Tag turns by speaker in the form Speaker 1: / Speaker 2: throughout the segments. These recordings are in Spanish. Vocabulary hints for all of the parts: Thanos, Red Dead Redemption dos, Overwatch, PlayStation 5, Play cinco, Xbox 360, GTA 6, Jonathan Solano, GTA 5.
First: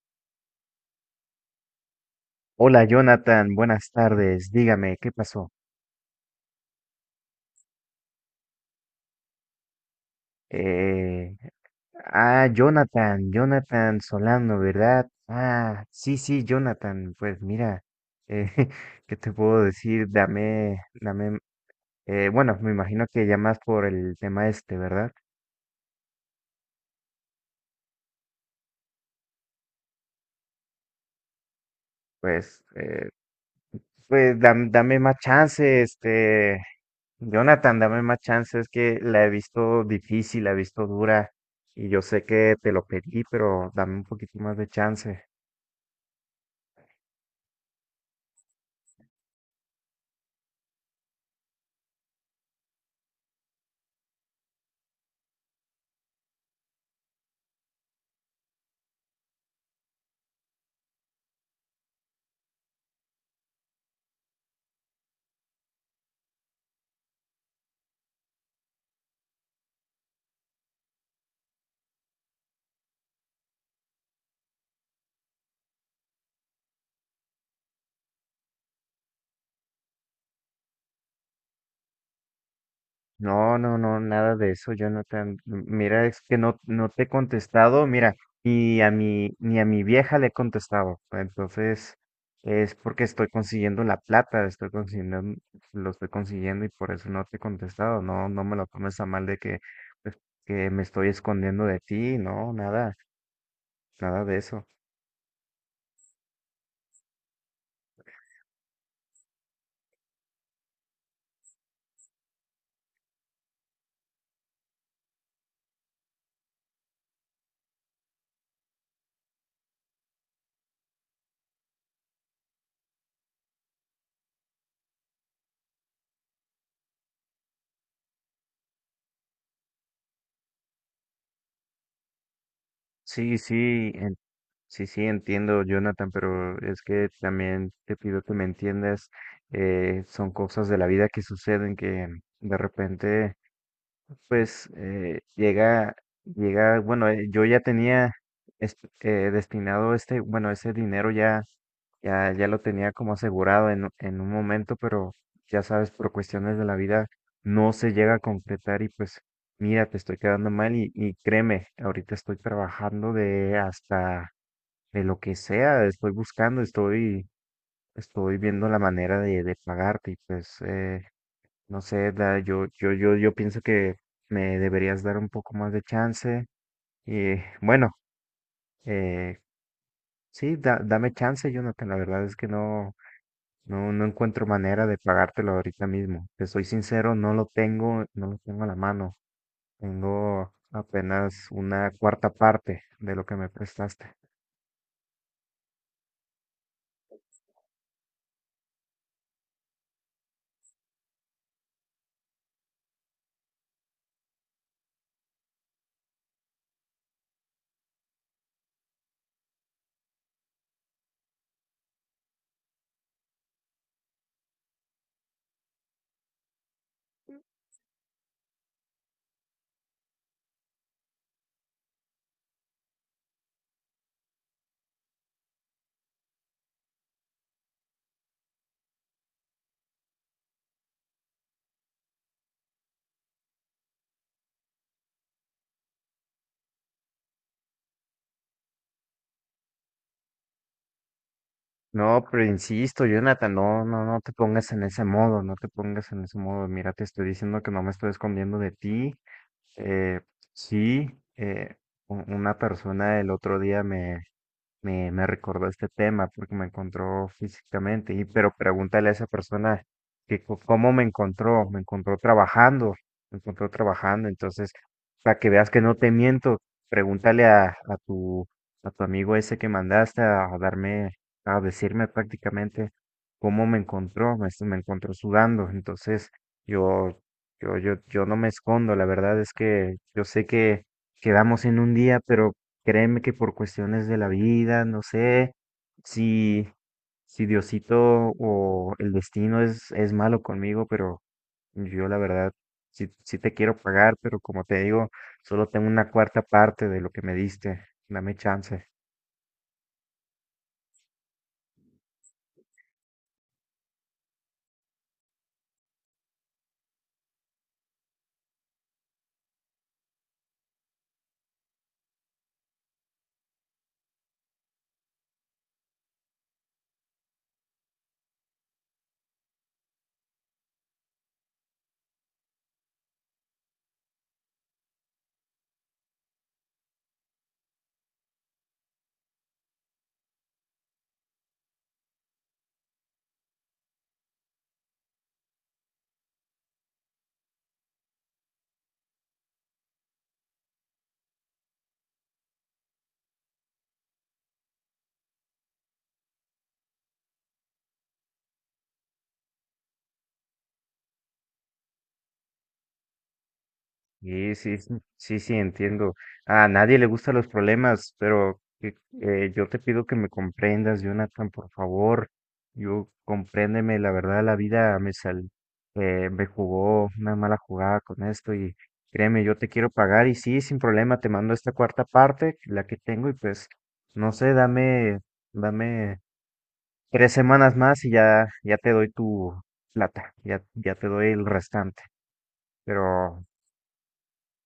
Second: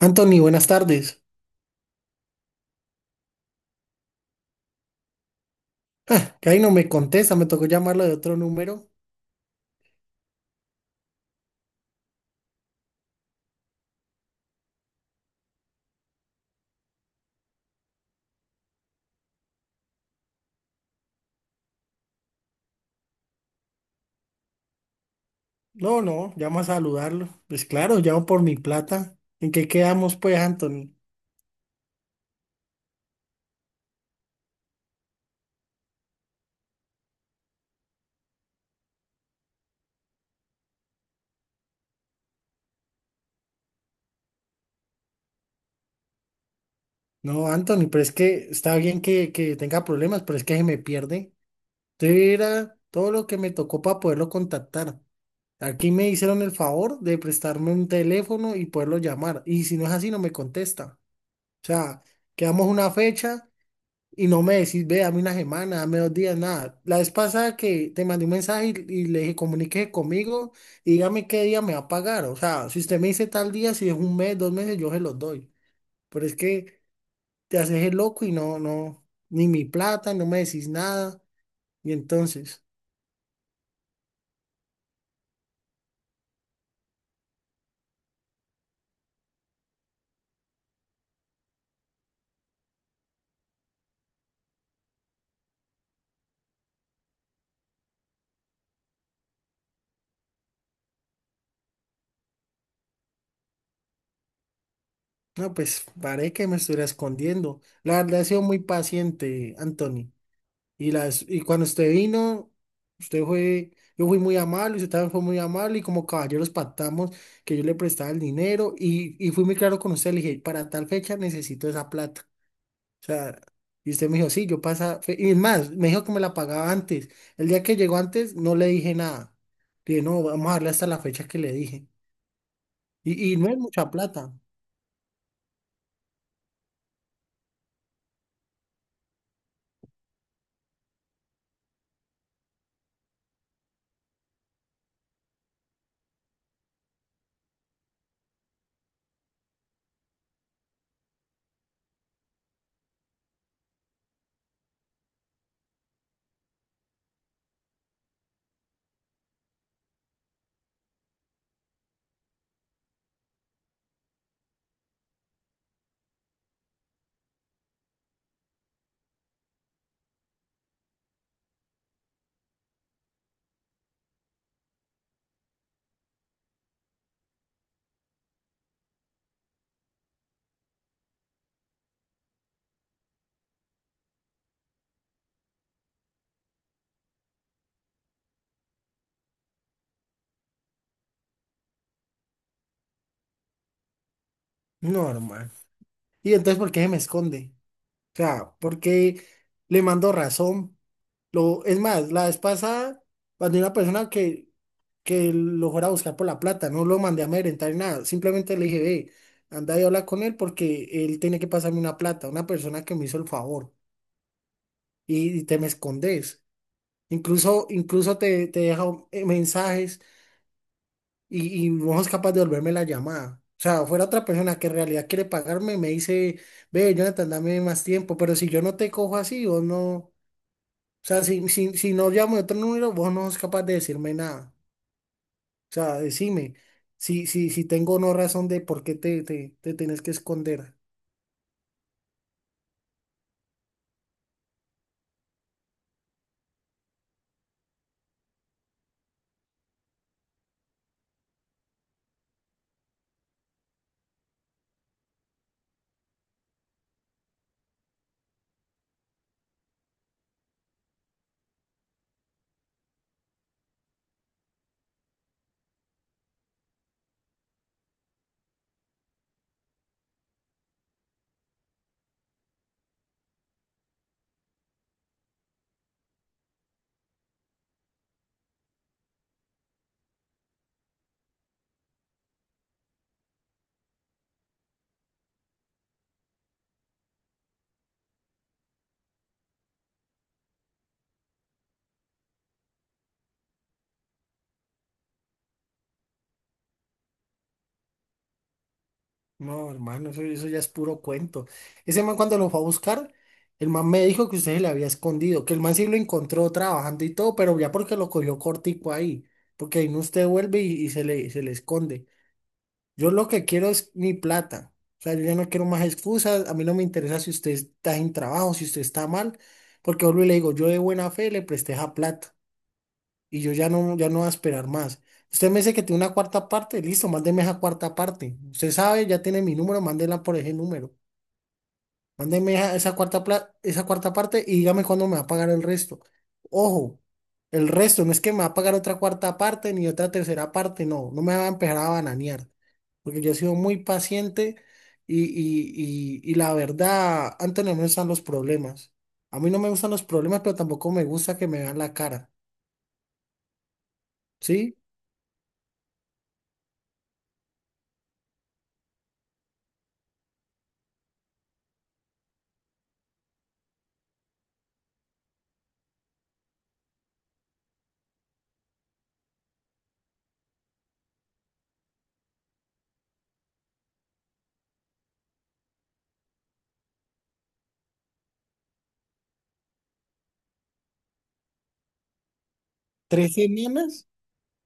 Speaker 1: Anthony, buenas tardes.
Speaker 2: Hola Jonathan, buenas tardes. Dígame, ¿qué pasó?
Speaker 1: Ah, que ahí no me contesta, me tocó llamarlo de otro número.
Speaker 2: Eh, Jonathan, Solano, ¿verdad? Ah, sí, sí, Jonathan. Pues mira, eh, ¿qué te puedo decir? Dame, bueno, me imagino que llamas por el tema este, ¿verdad?
Speaker 1: No, no, llamo a saludarlo. Pues claro, llamo por mi plata. ¿En qué quedamos, pues, Anthony?
Speaker 2: Pues, pues dame más chance, este, Jonathan, dame más chance. Es que la he visto difícil, la he visto dura y yo sé que te lo pedí, pero dame un poquito más de chance.
Speaker 1: No, Anthony, pero es que está bien que tenga problemas, pero es que se me pierde. Entonces era todo lo que me tocó para poderlo contactar. Aquí me hicieron el favor de prestarme un teléfono y poderlo llamar. Y si no es así, no me contesta. O sea, quedamos una fecha y no me decís, ve, dame una semana, dame dos días, nada. La vez pasada que te mandé un mensaje y le dije, comuníquese conmigo y dígame qué día me va a pagar. O sea, si usted me dice tal día, si es un mes, dos meses, yo se los doy. Pero es que te haces el loco y no, no, ni mi plata, no me decís nada. Y entonces,
Speaker 2: No, no, no, nada de eso, Jonathan. Mira, es que no te he contestado, mira, y a mi, ni a mi vieja le he contestado. Entonces, es porque estoy consiguiendo la plata, estoy consiguiendo, lo estoy consiguiendo y por eso no te he contestado. No, no me lo tomes a mal de que, pues, que me estoy escondiendo de ti, no, nada, nada de eso.
Speaker 1: no, pues parece que me estuviera escondiendo. La verdad, he sido muy paciente, Anthony. Y, las, y cuando usted vino, usted fue, yo fui muy amable, usted también fue muy amable y como caballeros pactamos que yo le prestaba el dinero y fui muy claro con usted, le dije, para tal fecha necesito esa plata. O sea, y usted me dijo, sí, yo pasa, fe-". Y es más, me dijo que me la pagaba antes. El día que llegó antes no le dije nada. Le dije, no, vamos a darle hasta la fecha que le dije. Y
Speaker 2: Sí,
Speaker 1: no es mucha
Speaker 2: sí,
Speaker 1: plata.
Speaker 2: sí, sí, entiendo, Jonathan, pero es que también te pido que me entiendas. Son cosas de la vida que suceden que de repente, pues, llega, bueno, yo ya tenía destinado este, bueno, ese dinero ya, ya lo tenía como asegurado en un momento, pero ya sabes, por cuestiones de la vida no se llega a concretar y pues, mira, te estoy quedando mal y créeme, ahorita estoy trabajando de hasta de lo que sea, estoy buscando, estoy, estoy viendo la manera de pagarte y pues, no sé, yo, yo pienso que me deberías dar un poco más de chance y bueno, eh, sí, dame chance, Jonathan, la verdad es que no, no, no encuentro manera de pagártelo ahorita mismo, te soy sincero, no lo tengo, no lo tengo a la mano, tengo apenas una cuarta parte de lo que me prestaste.
Speaker 1: No, hermano. Y entonces, ¿por qué se me esconde? O sea, ¿por qué le mando razón? Lo, es más, la vez pasada mandé una persona que lo fuera a buscar por la plata, no lo mandé a amedrentar ni nada, simplemente le dije, ve, anda y habla con él porque él tiene que pasarme una plata, una persona que me hizo el favor y te me escondes. Incluso, incluso te, te deja mensajes y no es capaz de devolverme la llamada. O sea, fuera otra persona que en realidad quiere pagarme, me dice, ve, Jonathan, dame más tiempo, pero si yo no te cojo así, vos no, o sea, si no llamo de otro número, vos no sos capaz de decirme nada. O sea, decime, si tengo o no razón de por qué te, te, te tenés que esconder.
Speaker 2: No, pero insisto, Jonathan, no, no, no te pongas en ese modo, no te pongas en ese modo. Mira, te estoy diciendo que no me estoy escondiendo de ti. Eh, sí, eh, una persona el otro día me recordó este tema porque me encontró físicamente. Y pero pregúntale a esa persona que cómo me encontró trabajando, me encontró trabajando. Entonces, para que veas que no te miento, pregúntale a tu amigo ese que mandaste a darme, a decirme prácticamente cómo me encontró, me encontró sudando. Entonces, yo, yo no me escondo, la verdad es que yo sé que quedamos en un día, pero créeme que por cuestiones de la vida, no sé si, si Diosito o el destino es malo conmigo, pero yo la verdad sí, sí te quiero pagar, pero como te digo, solo tengo una cuarta parte de lo que me diste. Dame chance.
Speaker 1: No, hermano, eso ya es puro cuento. Ese man cuando lo fue a buscar, el man me dijo que usted se le había escondido, que el man sí lo encontró trabajando y todo, pero ya porque lo cogió cortico ahí, porque ahí no usted vuelve y se le esconde. Yo lo que quiero es mi plata. O sea, yo ya no quiero más excusas, a mí no me interesa si usted está en trabajo, si usted está mal, porque vuelvo y le digo, yo de buena fe le presté esa plata. Y yo ya no, ya no voy a esperar más. Usted me dice que tiene una cuarta parte, listo, mándeme esa cuarta parte. Usted sabe, ya tiene mi número, mándela por ese número. Mándeme esa, esa cuarta pla- esa cuarta parte y dígame cuándo me va a pagar el resto. Ojo, el resto no es que me va a pagar otra cuarta parte ni otra tercera parte, no, no me va a empezar a bananear, porque yo he sido muy paciente y la verdad, antes no me gustan los problemas. A mí no me gustan los problemas, pero tampoco me gusta que me vean la cara.
Speaker 2: Sí,
Speaker 1: ¿Sí?
Speaker 2: sí, sí, sí, sí, entiendo. A nadie le gustan los problemas, pero yo te pido que me comprendas, Jonathan, por favor. Yo compréndeme, la verdad, la vida me sal, me jugó una mala jugada con esto y créeme, yo te quiero pagar y sí, sin problema, te mando esta cuarta parte, la que tengo y pues, no sé, dame 3 semanas más y ya, ya te doy tu plata, ya, ya te doy el restante,
Speaker 1: ¿Tres
Speaker 2: pero
Speaker 1: semanas?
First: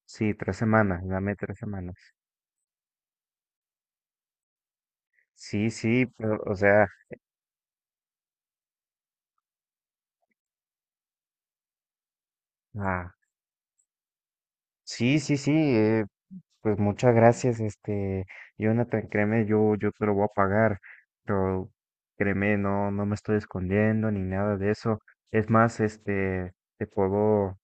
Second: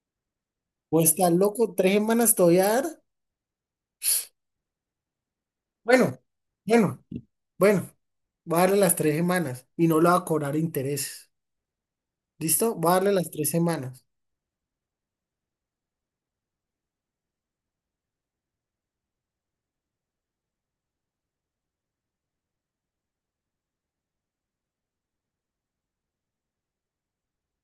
Speaker 2: sí, 3 semanas,
Speaker 1: Vos estás
Speaker 2: dame tres
Speaker 1: loco, tres
Speaker 2: semanas.
Speaker 1: semanas te voy a dar.
Speaker 2: Sí, sí,
Speaker 1: Bueno,
Speaker 2: pero, o sea,
Speaker 1: bueno, bueno, voy a darle las tres semanas y no le voy a cobrar intereses. ¿Listo? Voy a
Speaker 2: ah,
Speaker 1: darle las tres semanas.
Speaker 2: sí, sí, sí, pues muchas gracias, este, Jonathan, créeme, yo te lo voy a pagar, pero créeme, no, no me estoy escondiendo ni nada de eso. Es más, este, te puedo,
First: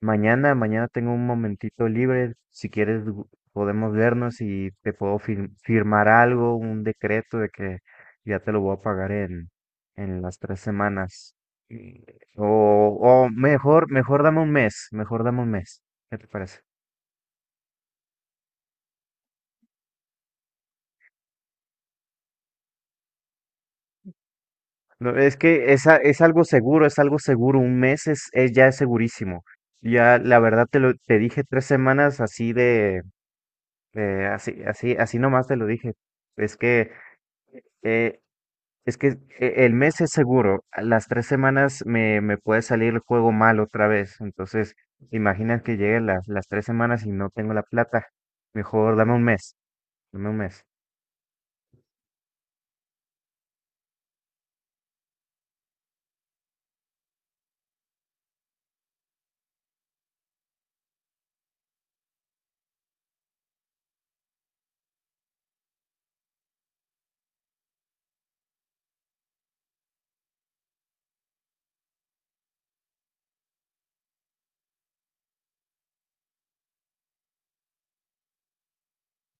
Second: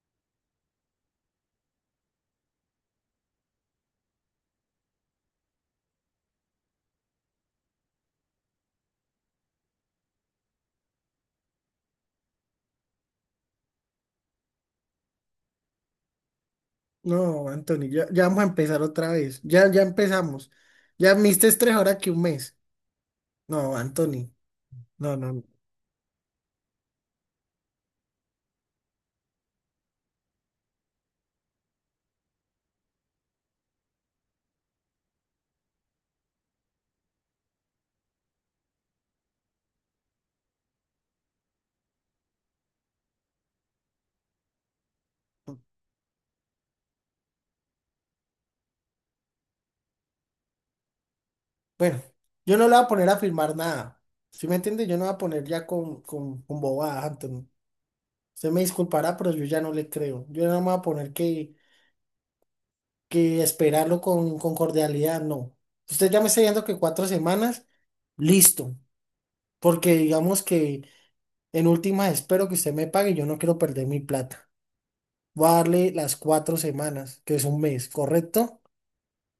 Speaker 2: Mañana tengo un momentito libre. Si quieres, podemos vernos y te puedo firmar algo, un decreto de que ya te lo voy a pagar en las 3 semanas. Y- O, o mejor, mejor dame un mes, mejor dame un mes. ¿Qué te parece?
Speaker 1: No, Anthony, ya, ya vamos a empezar otra vez. Ya, ya empezamos. Ya me diste tres ahora que un mes. No, Anthony,
Speaker 2: No,
Speaker 1: no, no,
Speaker 2: es
Speaker 1: no.
Speaker 2: que es, es algo seguro, es algo seguro. Un mes es ya es segurísimo. Ya, la verdad te lo, te dije 3 semanas así de así, así, así nomás te lo dije. Es que eh, es que el mes es seguro, a las 3 semanas me puede salir el juego mal otra vez. Entonces, imagina que lleguen las 3 semanas y no tengo la plata. Mejor dame un mes, dame un mes.
Speaker 1: Bueno, yo no le voy a poner a firmar nada. ¿Sí me entiende? Yo no voy a poner ya con bobadas, Anthony. Usted me disculpará, pero yo ya no le creo. Yo no me voy a poner que esperarlo con cordialidad, no. Usted ya me está diciendo que cuatro semanas, listo. Porque digamos que en últimas espero que usted me pague, yo no quiero perder mi plata. Voy a darle las cuatro semanas, que es un mes, ¿correcto?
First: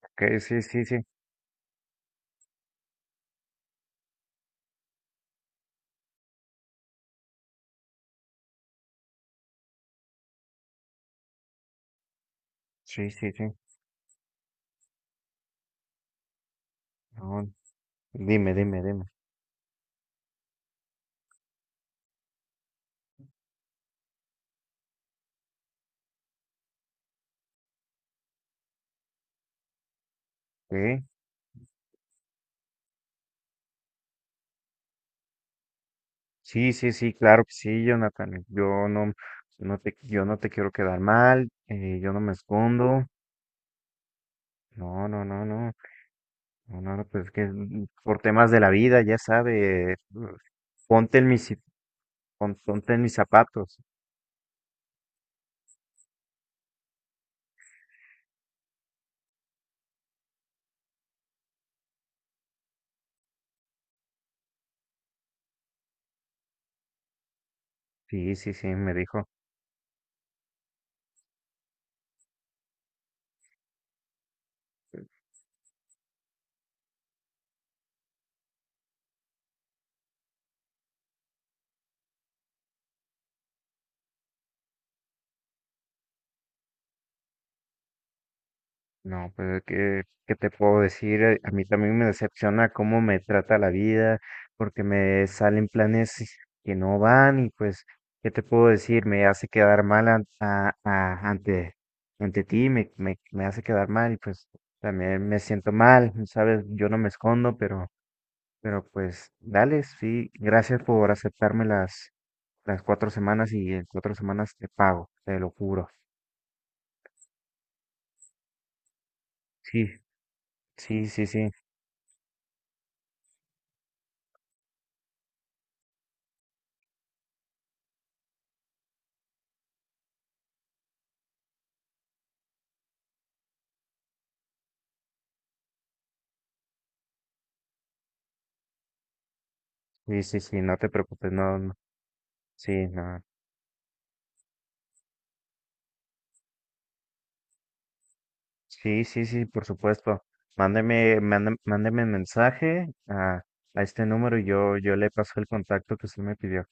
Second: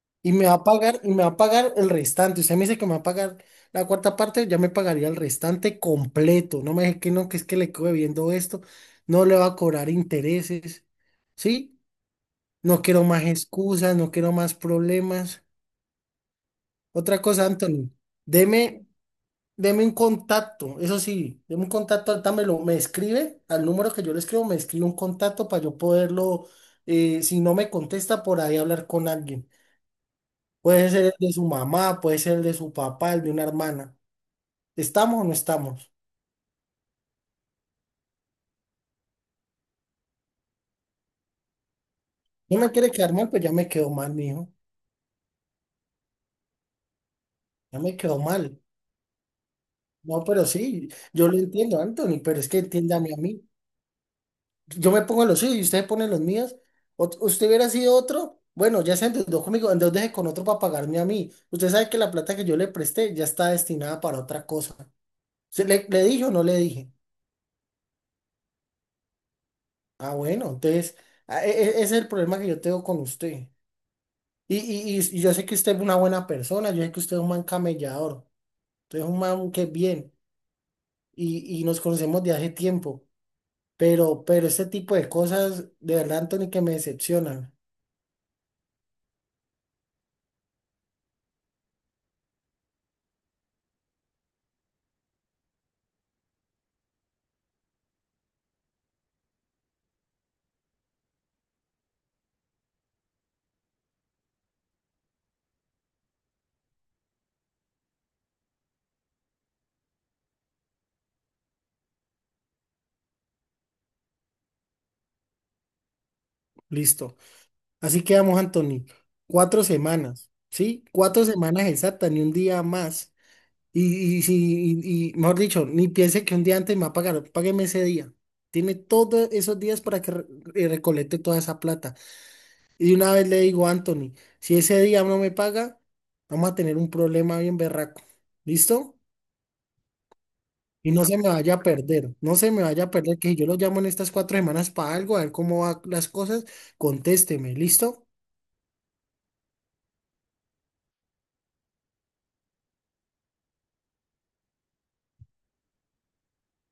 Speaker 2: Ok,
Speaker 1: Y me va
Speaker 2: sí,
Speaker 1: a
Speaker 2: sí, sí,
Speaker 1: pagar, y me va a pagar el restante. Usted me dice que me va a pagar la cuarta parte, ya me pagaría el restante completo. No me deje que no, que es que le quedo viendo esto, no le va a cobrar intereses, ¿sí? No quiero
Speaker 2: sí,
Speaker 1: más
Speaker 2: sí, sí.
Speaker 1: excusas, no quiero más problemas. Otra cosa,
Speaker 2: No,
Speaker 1: Anthony,
Speaker 2: dime, dime,
Speaker 1: deme,
Speaker 2: dime.
Speaker 1: deme un contacto, eso sí, deme un contacto, dámelo, me escribe al número que yo le escribo, me escribe un contacto para yo poderlo, si no me contesta, por ahí hablar con alguien. Puede
Speaker 2: Ok,
Speaker 1: ser el de su mamá, puede ser el de su papá, el de una hermana. ¿Estamos o no estamos?
Speaker 2: sí, sí, sí, claro que sí, Jonathan. Yo no, no te, yo no te quiero quedar mal, yo no me
Speaker 1: No me quiere
Speaker 2: escondo.
Speaker 1: quedar mal, pues ya me quedó mal, mijo,
Speaker 2: No, no, no, no. No, no, no, pues es que
Speaker 1: ya
Speaker 2: mm,
Speaker 1: me quedó
Speaker 2: por temas
Speaker 1: mal.
Speaker 2: de la vida, ya sabe,
Speaker 1: No, pero sí,
Speaker 2: ponte
Speaker 1: yo
Speaker 2: en
Speaker 1: lo
Speaker 2: mis
Speaker 1: entiendo, Anthony, pero es que
Speaker 2: ponte en
Speaker 1: entiéndame
Speaker 2: mis
Speaker 1: a mí.
Speaker 2: zapatos.
Speaker 1: Yo me pongo los suyos y ustedes ponen los míos. Ot- usted hubiera sido otro. Bueno, ya se endeudó conmigo, endeudese con otro para pagarme a mí. Usted sabe que la plata que yo le presté ya está destinada para otra cosa. ¿Se le, le dije o no le dije?
Speaker 2: Sí, sí, sí, me dijo.
Speaker 1: Ah, bueno, entonces a- e- e- ese es el problema que yo tengo con usted. Y yo sé que usted es una buena persona, yo sé que usted es un man camellador, usted es un man que es bien y nos conocemos de hace tiempo, pero este tipo de cosas, de verdad, Anthony, que me decepcionan.
Speaker 2: No, pues ¿qué, qué te puedo decir? A mí también me decepciona cómo me trata la vida, porque me salen planes y- que no van y pues, ¿qué te puedo decir? Me hace quedar mal ante, ante ti, me hace quedar mal y pues también me siento mal, ¿sabes? Yo no me escondo, pero pues, dale, sí, gracias por aceptarme las 4 semanas y en 4 semanas te pago, te lo juro.
Speaker 1: Listo. Así quedamos, Anthony. Cuatro
Speaker 2: Sí,
Speaker 1: semanas, ¿sí?
Speaker 2: sí,
Speaker 1: Cuatro
Speaker 2: sí, sí,
Speaker 1: semanas exactas, ni un día más. Y, si- y, mejor dicho, ni piense que un día antes me va a pagar, págueme ese día. Tiene todos esos días para que re- recolecte toda esa plata. Y de una vez le digo a Anthony, si ese día no me paga, vamos a tener un problema bien berraco. ¿Listo?
Speaker 2: sí, sí, sí, no te
Speaker 1: Y no se me
Speaker 2: preocupes,
Speaker 1: vaya
Speaker 2: no,
Speaker 1: a
Speaker 2: no,
Speaker 1: perder, no se me vaya
Speaker 2: sí,
Speaker 1: a perder
Speaker 2: no,
Speaker 1: que si yo lo llamo en estas cuatro semanas para algo, a ver cómo van las cosas, contésteme, ¿listo?
Speaker 2: sí, sí, sí, por supuesto. Mándeme, mándeme mensaje a este número y yo le paso el contacto que usted me pidió.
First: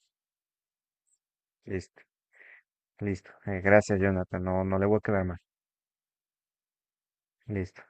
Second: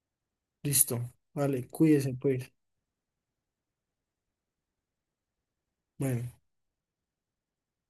Speaker 1: Listo. Vale,
Speaker 2: Listo,
Speaker 1: cuídese, pues.
Speaker 2: listo. Gracias, Jonathan, no, no le voy a quedar mal.
Speaker 1: Bueno.
Speaker 2: Listo.